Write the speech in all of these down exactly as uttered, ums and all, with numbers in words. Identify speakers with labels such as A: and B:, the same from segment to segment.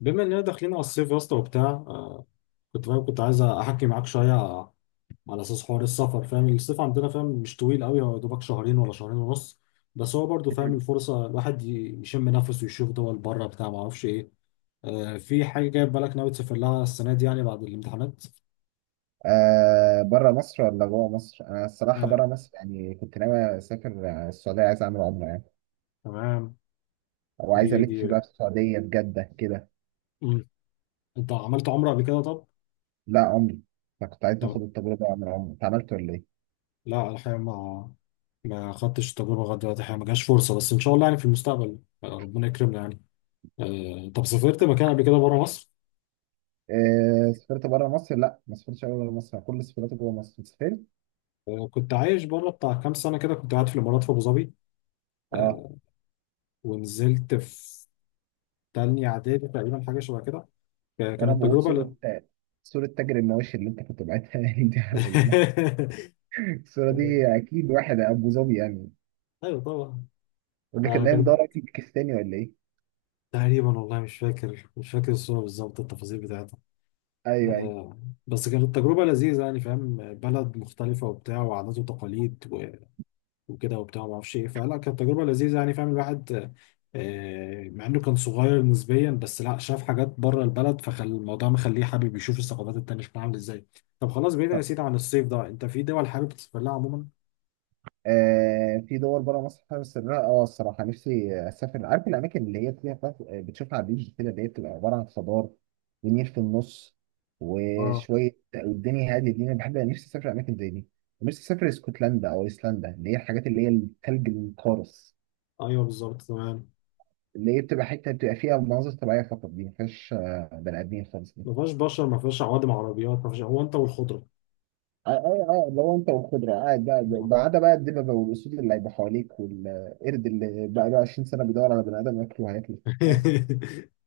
A: بما اننا داخلين على الصيف يا اسطى وبتاع، آه كنت فاهم، كنت عايز احكي معاك شويه على اساس حوار السفر. فاهم الصيف عندنا، فاهم، مش طويل قوي، هو يا دوبك شهرين ولا شهرين ونص. بس هو برضو فاهم
B: مم.
A: الفرصه الواحد ي- يشم نفسه ويشوف دول بره بتاع، ما اعرفش ايه. آه، في حاجه جايه في بالك ناوي تسافر لها السنه دي، يعني بعد الامتحانات؟
B: آه بره مصر ولا جوه مصر؟ أنا الصراحة بره
A: آه،
B: مصر، يعني كنت ناوي أسافر آه، السعودية، عايز أعمل عمرة يعني،
A: تمام.
B: أو
A: دي
B: عايز
A: دي
B: ألف بقى في السعودية في جدة كده.
A: مم. انت عملت عمره قبل كده؟ طب،
B: لا عمرة. فكنت عايز آخد
A: طب
B: التجربة وأعمل عمرة. أنت عملت ولا إيه؟
A: لا الحقيقة، ما ما خدتش التجربة لغاية دلوقتي، الحقيقة ما جاش فرصة، بس ان شاء الله يعني في المستقبل، آه، ربنا يكرمنا يعني. آه، طب سافرت مكان قبل كده بره مصر؟
B: آه سافرت بره مصر؟ لا، ما سافرتش أوي بره مصر، أنا كل سفراتي جوه مصر. أنت سافرت؟
A: آه، كنت عايش بره بتاع كام سنة كده، كنت قاعد في الإمارات في أبو ظبي.
B: أه.
A: آه، ونزلت في تانية إعدادي تقريبا، حاجة شبه كده. ك-
B: وأنا
A: كانت
B: بقول
A: تجربة،
B: صورة،
A: لا.
B: صورة تاجر المواشي اللي أنت كنت بعتها لي دي على ال- الصورة دي
A: آه،
B: أكيد واحد أبو ظبي يعني،
A: أيوه طبعا.
B: يقول لك
A: آه،
B: إن هي
A: كانت
B: مدور أكل باكستاني ولا إيه؟
A: تقريبا، والله مش فاكر، مش فاكر الصورة بالظبط، التفاصيل بتاعتها.
B: أيوه، أيوه.
A: آه، بس كانت تجربة لذيذة يعني، فاهم، بلد مختلفة وبتاع، وعادات وتقاليد وكده وبتاع ما اعرفش ايه، فلا كانت تجربه لذيذه يعني، فاهم الواحد، آه، مع انه كان صغير نسبيا، بس لا شاف حاجات بره البلد، فخل الموضوع مخليه حابب يشوف الثقافات التانيه شكلها عامل ازاي. طب خلاص، بعيدا يا سيدي عن الصيف ده، انت في دول حابب تسافر لها عموما؟
B: آه في دول بره مصر حابب اسافرها. اه الصراحه نفسي اسافر، عارف الاماكن اللي هي فيها بقى- آه، بتشوفها على البيج كده، اللي هي بتبقى عباره عن خضار ونيل في النص
A: اه،
B: وشويه، والدنيا هاديه دي، انا بحب نفسي اسافر اماكن زي دي. نفسي اسافر اسكتلندا او ايسلندا، اللي هي الحاجات اللي هي الثلج القارص،
A: ايوه بالظبط تمام.
B: اللي هي بتبقى حته بتبقى فيها مناظر طبيعيه فقط، دي ما فيهاش آه، بني ادمين خالص دي.
A: ما فيهاش بشر، ما فيهاش عوادم عربيات، ما فيهاش، هو انت والخضره.
B: اه اه آه، لو انت والخضره قاعد، بقى
A: آه.
B: بعد بقى الدببه والاسود اللي هيبقى حواليك، والقرد اللي بقى له عشرين سنة سنه بيدور على بني ادم ياكله وهياكله.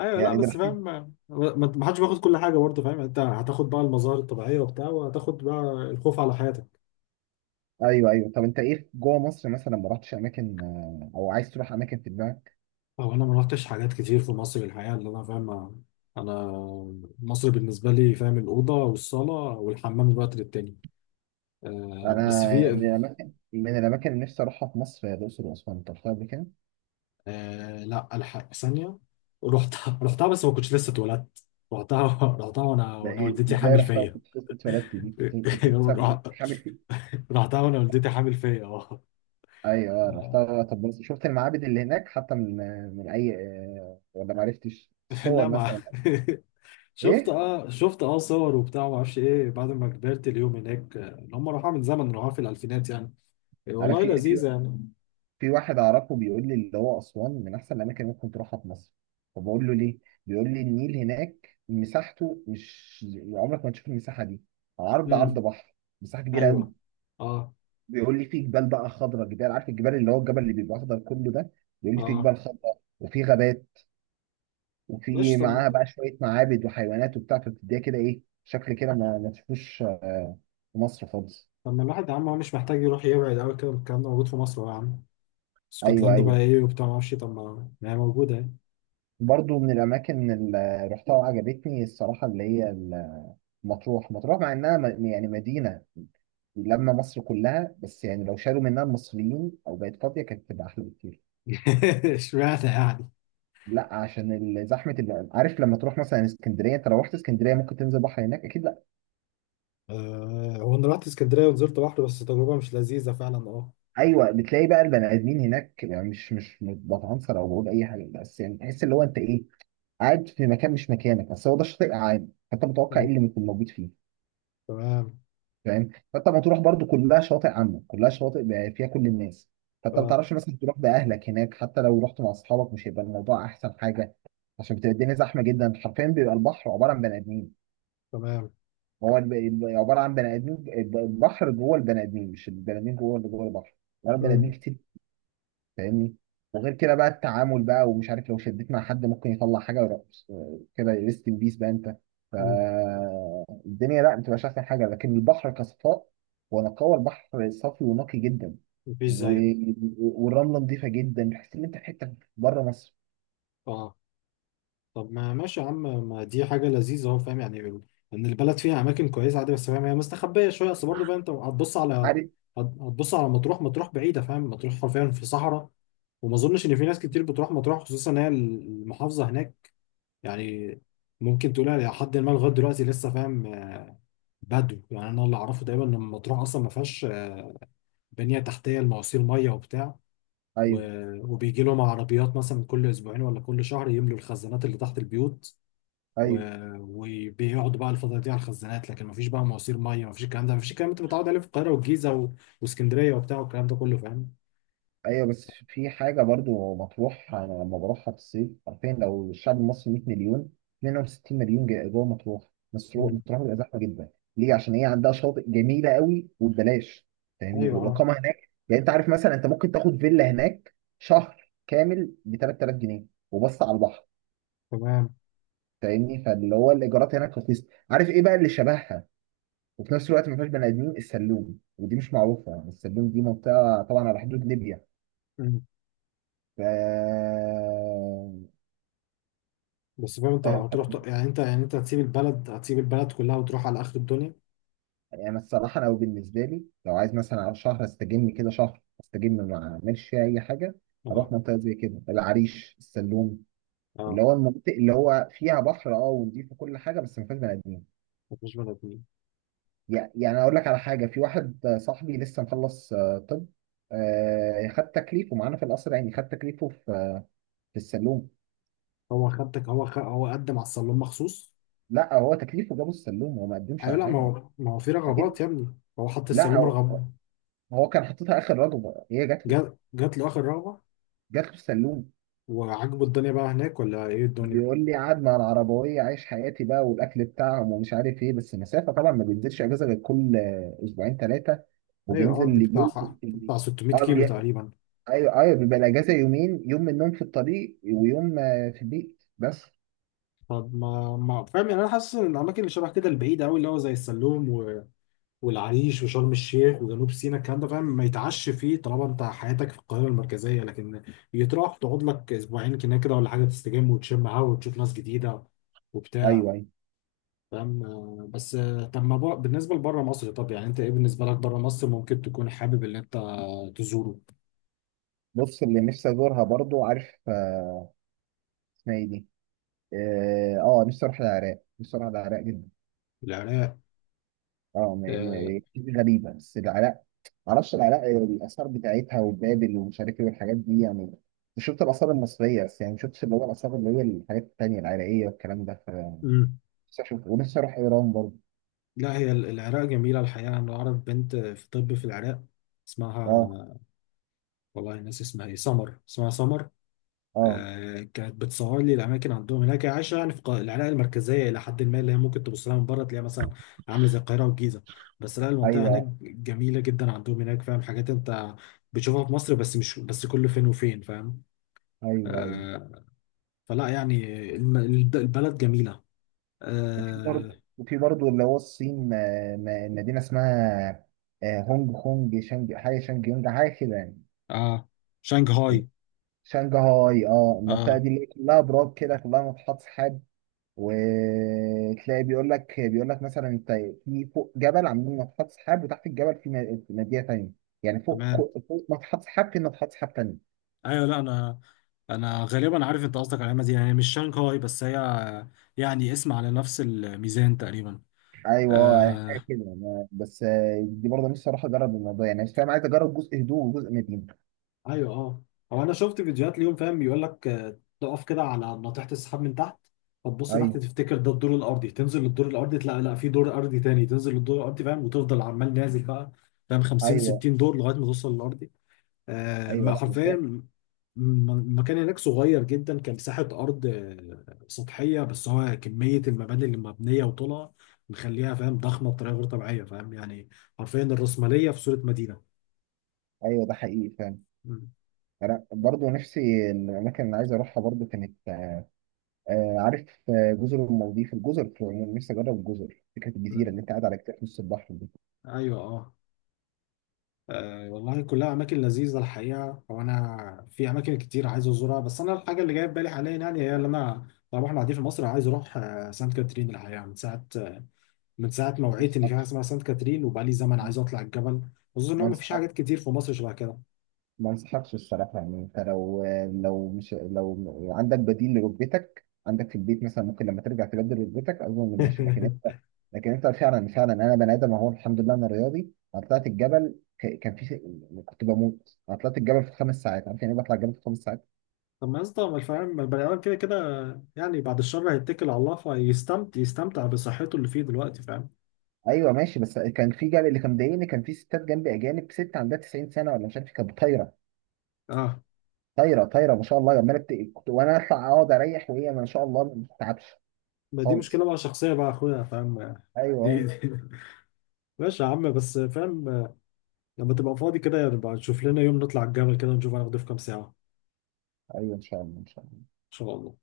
A: ايوه، لا
B: يعني ده
A: بس فاهم،
B: الحين.
A: ما ما- ما حدش بياخد كل حاجه برضه، فاهم، انت هتاخد بقى المظاهر الطبيعيه وبتاع، وهتاخد بقى الخوف على حياتك.
B: ايوه، ايوه. طب انت ايه جوه مصر مثلا؟ ما رحتش اماكن آه، او عايز تروح اماكن في دماغك؟
A: هو انا ما رحتش حاجات كتير في مصر الحقيقه، اللي انا فاهم، انا مصر بالنسبه لي، فاهم، الاوضه والصاله والحمام، الوقت للتاني. آه
B: انا
A: بس في،
B: من الاماكن، من الاماكن اللي نفسي اروحها في مصر، هي الاقصر واسوان، انت رحتها قبل كده؟
A: آه لا، الحق ثانيه، رحتها، رحتها بس ما كنتش لسه اتولدت، رحتها رحتها وانا
B: لا،
A: وانا
B: ايه
A: والدتي
B: ازاي
A: حامل
B: رحتها
A: فيا.
B: وكنت لسه اتولدت؟ دي كنت، كنت لسه حامل فيه.
A: رحتها وانا والدتي حامل فيا، اه.
B: ايوه، آه، رحتها. طب بس شفت المعابد اللي هناك حتى، من من اي، آه، ولا ما عرفتش الصور
A: لا، ما
B: مثلا؟
A: شفت،
B: ايه؟
A: اه شفت، اه صور وبتاع ما اعرفش ايه، بعد ما كبرت اليوم هناك. آه، اللي هم راحوا من زمن، راحوا في الالفينات يعني. إيه،
B: عارف
A: والله
B: في في
A: لذيذة يعني.
B: في واحد اعرفه بيقول لي اللي هو اسوان من احسن الاماكن اللي ممكن تروحها في مصر. فبقول له ليه؟ بيقول لي النيل هناك مساحته، مش عمرك ما تشوف المساحه دي. عرض، عرض
A: امم،
B: بحر. مساحه كبيره
A: ايوه
B: قوي.
A: اه
B: بيقول لي في جبال بقى خضراء، جبال، عارف الجبال اللي هو الجبل اللي بيبقى اخضر كله ده. بيقول لي في
A: اه.
B: جبال خضراء وفي غابات، وفي
A: مش،
B: معاها
A: طب،
B: بقى شويه معابد وحيوانات وبتاع، فبتديها كده ايه شكل كده، ما ما تشوفوش آه، في مصر خالص.
A: طب ما الواحد يا عم، هو مش محتاج يروح يبعد قوي كده، الكلام ده موجود في مصر أهو يا عم.
B: ايوه،
A: اسكتلندا بقى
B: ايوه.
A: ايه وبتاع ما اعرفش، طب ما ما هي موجوده يعني.
B: برضو من الاماكن اللي رحتها وعجبتني الصراحه، اللي هي مطروح. مطروح مع انها م- يعني مدينه، لما مصر كلها بس يعني لو شالوا منها المصريين او بقت فاضيه كانت تبقى احلى بكتير.
A: اشمعنى يعني؟
B: لا، عشان ال- زحمه، اللي عارف لما تروح مثلا اسكندريه. انت لو رحت اسكندريه ممكن تنزل بحر هناك اكيد؟ لا.
A: آه، هو انا رحت اسكندريه ونزلت بحر، بس تجربه مش لذيذه فعلا، اه.
B: ايوه، بتلاقي بقى البني ادمين هناك، يعني مش مش بتعنصر او بقول اي حاجه، بس يعني تحس اللي هو انت ايه، قاعد في مكان مش مكانك، بس هو ده الشاطئ عام، فانت متوقع ايه
A: مم.
B: اللي ممكن موجود فيه.
A: تمام.
B: فاهم؟ فانت مطروح برضو كلها شواطئ عامه، كلها شواطئ بقى فيها كل الناس، فانت ما
A: اه،
B: تعرفش مثلا تروح باهلك هناك، حتى لو رحت مع اصحابك مش هيبقى الموضوع احسن حاجه، عشان بتبقى الدنيا زحمه جدا، حرفيا بيبقى البحر عباره عن بني ادمين.
A: تمام.
B: هو الب- الب- عباره عن بني ادمين، الب- البحر جوه البني ادمين، مش البني ادمين جوه اللي جوه البحر، عباره عن بني ادمين
A: مم.
B: كتير، فاهمني؟ وغير كده بقى التعامل بقى، ومش عارف لو شديت مع حد ممكن يطلع حاجه ورقص. كده ريست ان بيس بقى انت.
A: مم.
B: فالدنيا لا، ما بتبقاش احسن حاجه، لكن البحر كصفاء ونقاوه، البحر صافي ونقي جدا.
A: مفيش
B: و...
A: زيه.
B: والرمله نظيفه جدا، تحس ان انت في حته بره مصر.
A: اه، طب ما ماشي يا عم، ما دي حاجة لذيذة اهو، فاهم يعني ال- ان البلد فيها اماكن كويسة عادي، بس فاهم هي مستخبية شوية اصل، برضه فاهم انت هتبص على،
B: عارف؟
A: هت- هتبص على مطروح. مطروح بعيدة، فاهم، مطروح حرفيا في صحراء، وما اظنش ان في ناس كتير بتروح مطروح، خصوصا ان هي المحافظة هناك، يعني ممكن تقولها لحد ما لغاية دلوقتي لسه فاهم بدو يعني. انا اللي اعرفه تقريبا ان مطروح اصلا ما فيهاش بنية تحتية لمواسير مية وبتاع،
B: ايوه،
A: و- وبيجي لهم عربيات مثلا كل اسبوعين ولا كل شهر يملوا الخزانات اللي تحت البيوت، و-
B: ايوه،
A: وبيقعدوا بقى الفترة دي على الخزانات، لكن مفيش بقى مواسير مية، مفيش الكلام ده، مفيش الكلام اللي انت متعود عليه في القاهرة والجيزة و- واسكندرية وبتاع، والكلام ده كله فاهم.
B: ايوه. بس في حاجه برضو مطروح انا لما بروحها في الصيف، عارفين لو الشعب المصري 100 مليون، منهم 60 مليون جا- جوه مطروح، مسرو-
A: مم.
B: مطروح بتبقى زحمه جدا. ليه؟ عشان هي عندها شاطئ جميله قوي وببلاش، فاهمني؟
A: ايوه اه
B: والاقامه هناك، يعني انت عارف مثلا انت ممكن تاخد فيلا هناك شهر كامل ب ثلاثة آلاف جنيه، وبص على البحر.
A: تمام.
B: فاهمني؟ فاللي هو الايجارات هناك رخيصه. عارف ايه بقى اللي شبهها؟ وفي نفس الوقت ما فيهاش بني ادمين، السلوم. ودي مش معروفه يعني السلوم، دي منطقه طبعا على حدود ليبيا.
A: مم.
B: ف
A: بس فاهم، انت
B: آه،
A: هتروح ت- يعني انت، يعني انت هتسيب البلد، هتسيب البلد كلها وتروح على اخر الدنيا.
B: يعني الصراحة لو بالنسبة لي لو عايز مثلا على شهر استجم كده، شهر استجم ما اعملش فيها أي حاجة، أروح
A: اه
B: منطقة زي كده العريش، السلوم، اللي
A: اه.
B: هو المناطق اللي هو فيها بحر أه ونضيف وكل حاجة، بس ما فيهاش بني آدمين.
A: مفيش بني ادمين.
B: يع- يعني أقول لك على حاجة، في واحد آه، صاحبي لسه مخلص، آه، طب آه، خد تكليفه معانا في القصر، يعني خد تكليفه في آه، في السلوم.
A: هو خدتك؟ هو خ... هو قدم على السلوم مخصوص؟
B: لا هو تكليفه جابه السلوم، هو ما قدمش
A: ايوه
B: على
A: لا، ما
B: حاجة.
A: هو، ما هو في رغبات
B: أكيد.
A: يا ابني، هو حط
B: لا،
A: السلوم
B: هو
A: رغبة.
B: هو كان حاططها آخر رجل، هي جات له،
A: جات جات له اخر رغبة.
B: جات له السلوم.
A: وعجبه الدنيا بقى هناك ولا ايه الدنيا؟
B: بيقول لي قاعد مع العربوية عايش حياتي بقى، والأكل بتاعهم ومش عارف إيه، بس مسافة طبعا ما بينزلش أجازة غير كل آه، أسبوعين ثلاثة،
A: ايوه
B: وبينزل
A: اه، دي
B: لجولة
A: بتاع
B: التجري.
A: بتاع ست ميت
B: أه،
A: كيلو
B: بي...
A: تقريبا.
B: أيوه، أيوه. بيبقى الأجازة يومين، يوم من النوم في الطريق ويوم آه، في البيت بس.
A: طب ما ما فاهم يعني، انا حاسس ان الاماكن اللي شبه كده البعيده قوي، اللي هو زي السلوم و... والعريش وشرم الشيخ وجنوب سيناء، الكلام ده فاهم، ما يتعش فيه طالما انت حياتك في القاهره المركزيه، لكن يتروح تقعد لك اسبوعين كده كده ولا حاجه، تستجم وتشم هوا وتشوف ناس جديده وبتاع،
B: أيوه، أيوه.
A: فاهم. آه، بس آه، طب ما بر... بالنسبه لبره مصر، طب يعني انت ايه بالنسبه لك بره مصر ممكن تكون حابب ان انت تزوره؟
B: بص اللي نفسي أزورها برضو، عارف آه، اسمها إيه دي؟ أه، آه، نفسي أروح العراق، نفسي أروح العراق جدا.
A: العراق.
B: أه، م... م... غريبة بس العراق، معرفش العراق الآثار بتاعتها وبابل ومش عارف إيه والحاجات دي يعني. مش شفت الآثار المصرية بس، يعني ما شفتش اللي هو الآثار اللي هي الحاجات التانية العراقية والكلام ده. ف
A: آه،
B: نفسي أشوف، ونفسي أروح إيران برضه.
A: لا هي ال- العراق جميلة الحقيقة، أنا أعرف بنت في طب في العراق،
B: أه،
A: اسمها، والله ناس اسمها إيه، سمر، اسمها سمر.
B: أه،
A: آه، كانت بتصور لي الأماكن عندهم هناك، هي عايشة يعني في الق- العراق المركزية إلى حد ما، اللي هي ممكن تبص لها من بره تلاقيها مثلا عاملة زي القاهرة والجيزة. بس لا، المنطقة هناك
B: أيوه،
A: جميلة جدا، عندهم هناك فاهم حاجات أنت بتشوفها في مصر بس مش بس كل فين وفين، فاهم.
B: أيوه، أيوه.
A: آه، فلا يعني، الم- البلد جميلة.
B: وفي برضه
A: آه,
B: وفي برضه اللي هو الصين. آه، م- مدينة اسمها آه، هونج كونج، شانج حاجة، شانج يونج حاجة كده يعني.
A: آه، شنغهاي.
B: شانجهاي. أه المنطقة
A: آه،
B: دي اللي هي كلها براك كده، كلها ناطحات سحاب. وتلاقي بيقول لك، بيقول لك مثلا انت في فوق جبل عاملين ناطحات سحاب، وتحت الجبل في م- مدينه ثانيه. يعني فوق
A: تمام.
B: كو- فوق ناطحات سحاب في ناطحات سحاب ثانيه.
A: ايوه، لا انا، انا غالبا عارف انت قصدك على العلامه دي، يعني مش شانغهاي، بس هي يعني اسم على نفس الميزان تقريبا.
B: ايوه، آه، حاجه
A: آه
B: كده. أنا- بس آه، دي برضه نفسي اروح اجرب الموضوع، يعني مش فاهم، عايز اجرب جزء هدوء وجزء مدينه.
A: ايوه اه. هو انا شفت فيديوهات ليهم، فاهم، بيقول لك آه، تقف كده على ناطحه السحاب من تحت، فتبص تحت
B: ايوه،
A: تفتكر ده الدور الارضي، تنزل للدور الارضي تلاقي لا في دور ارضي تاني، تنزل للدور الارضي، فاهم، وتفضل عمال نازل بقى، فاهم، خمسين
B: ايوه،
A: ستين دور لغايه ما توصل للارضي. آه،
B: ايوه.
A: ما
B: لا
A: حرفيا،
B: مسافر.
A: م- المكان هناك صغير جدا كان، مساحة أرض آه، سطحية، بس هو كمية المباني اللي مبنية وطلع مخليها، فاهم، ضخمة بطريقة غير طبيعية فاهم يعني، حرفيا الرأسمالية في صورة مدينة.
B: ايوه، ده حقيقي فاهم.
A: مم.
B: انا برضه نفسي، الاماكن اللي عايز اروحها برضه كانت آه، عارف آه، جزر المالديف، الجزر في العموم نفسي اجرب الجزر، فكره الجزيره
A: مم.
B: اللي انت قاعد على كتاف نص البحر
A: أيوه أه. آه، والله كلها أماكن لذيذة الحقيقة، وأنا في أماكن كتير عايز أزورها، بس أنا الحاجة اللي جاية في بالي حاليا يعني، هي اللي أنا طبعا إحنا قاعدين في مصر، عايز أروح آه، سانت كاترين الحقيقة، من ساعة، من ساعه ما وعيت ان في حاجه اسمها سانت كاترين، وبقى لي زمن
B: دي.
A: عايز اطلع الجبل، خصوصا ان
B: ما
A: هو مفيش
B: انصحك
A: حاجات كتير في مصر شبه كده.
B: ما انصحكش الصراحه، يعني انت لو لو مش لو عندك بديل لركبتك عندك في البيت مثلا، ممكن لما ترجع تبدل ركبتك اظن ماشي، لكن انت، لكن انت فعلا فعلا انا بني ادم اهو الحمد لله انا رياضي، انا طلعت الجبل، ك- كان في كنت بموت. انا طلعت الجبل في خمس ساعات، عارف يعني ايه بطلع الجبل في خمس ساعات؟
A: طب ما يا اسطى، ما الفهم ما البني ادم كده كده، يعني بعد الشر هيتكل على الله، فيستمتع، يستمتع بصحته اللي فيه دلوقتي، فاهم.
B: ايوه، ماشي. بس كان في جبل اللي كان مضايقني، كان في ستات جنبي اجانب، ست عندها تسعين سنة سنه ولا مش عارف إيه، كانت طايره،
A: اه،
B: طايره، طايره ما شاء الله، عماله بت... كنت- وانا اطلع اقعد اريح وهي ما شاء الله ما بتتعبش.
A: ما دي
B: خالص.
A: مشكله بقى شخصيه بقى يا اخويا، فاهم. دي,
B: ايوه،
A: دي. ماشي يا عم، بس فاهم، لما تبقى فاضي كده، يبقى نشوف لنا يوم نطلع الجبل كده نشوف هناخده في كام ساعه ان
B: ايوه. ان شاء الله، ان شاء الله.
A: شاء الله.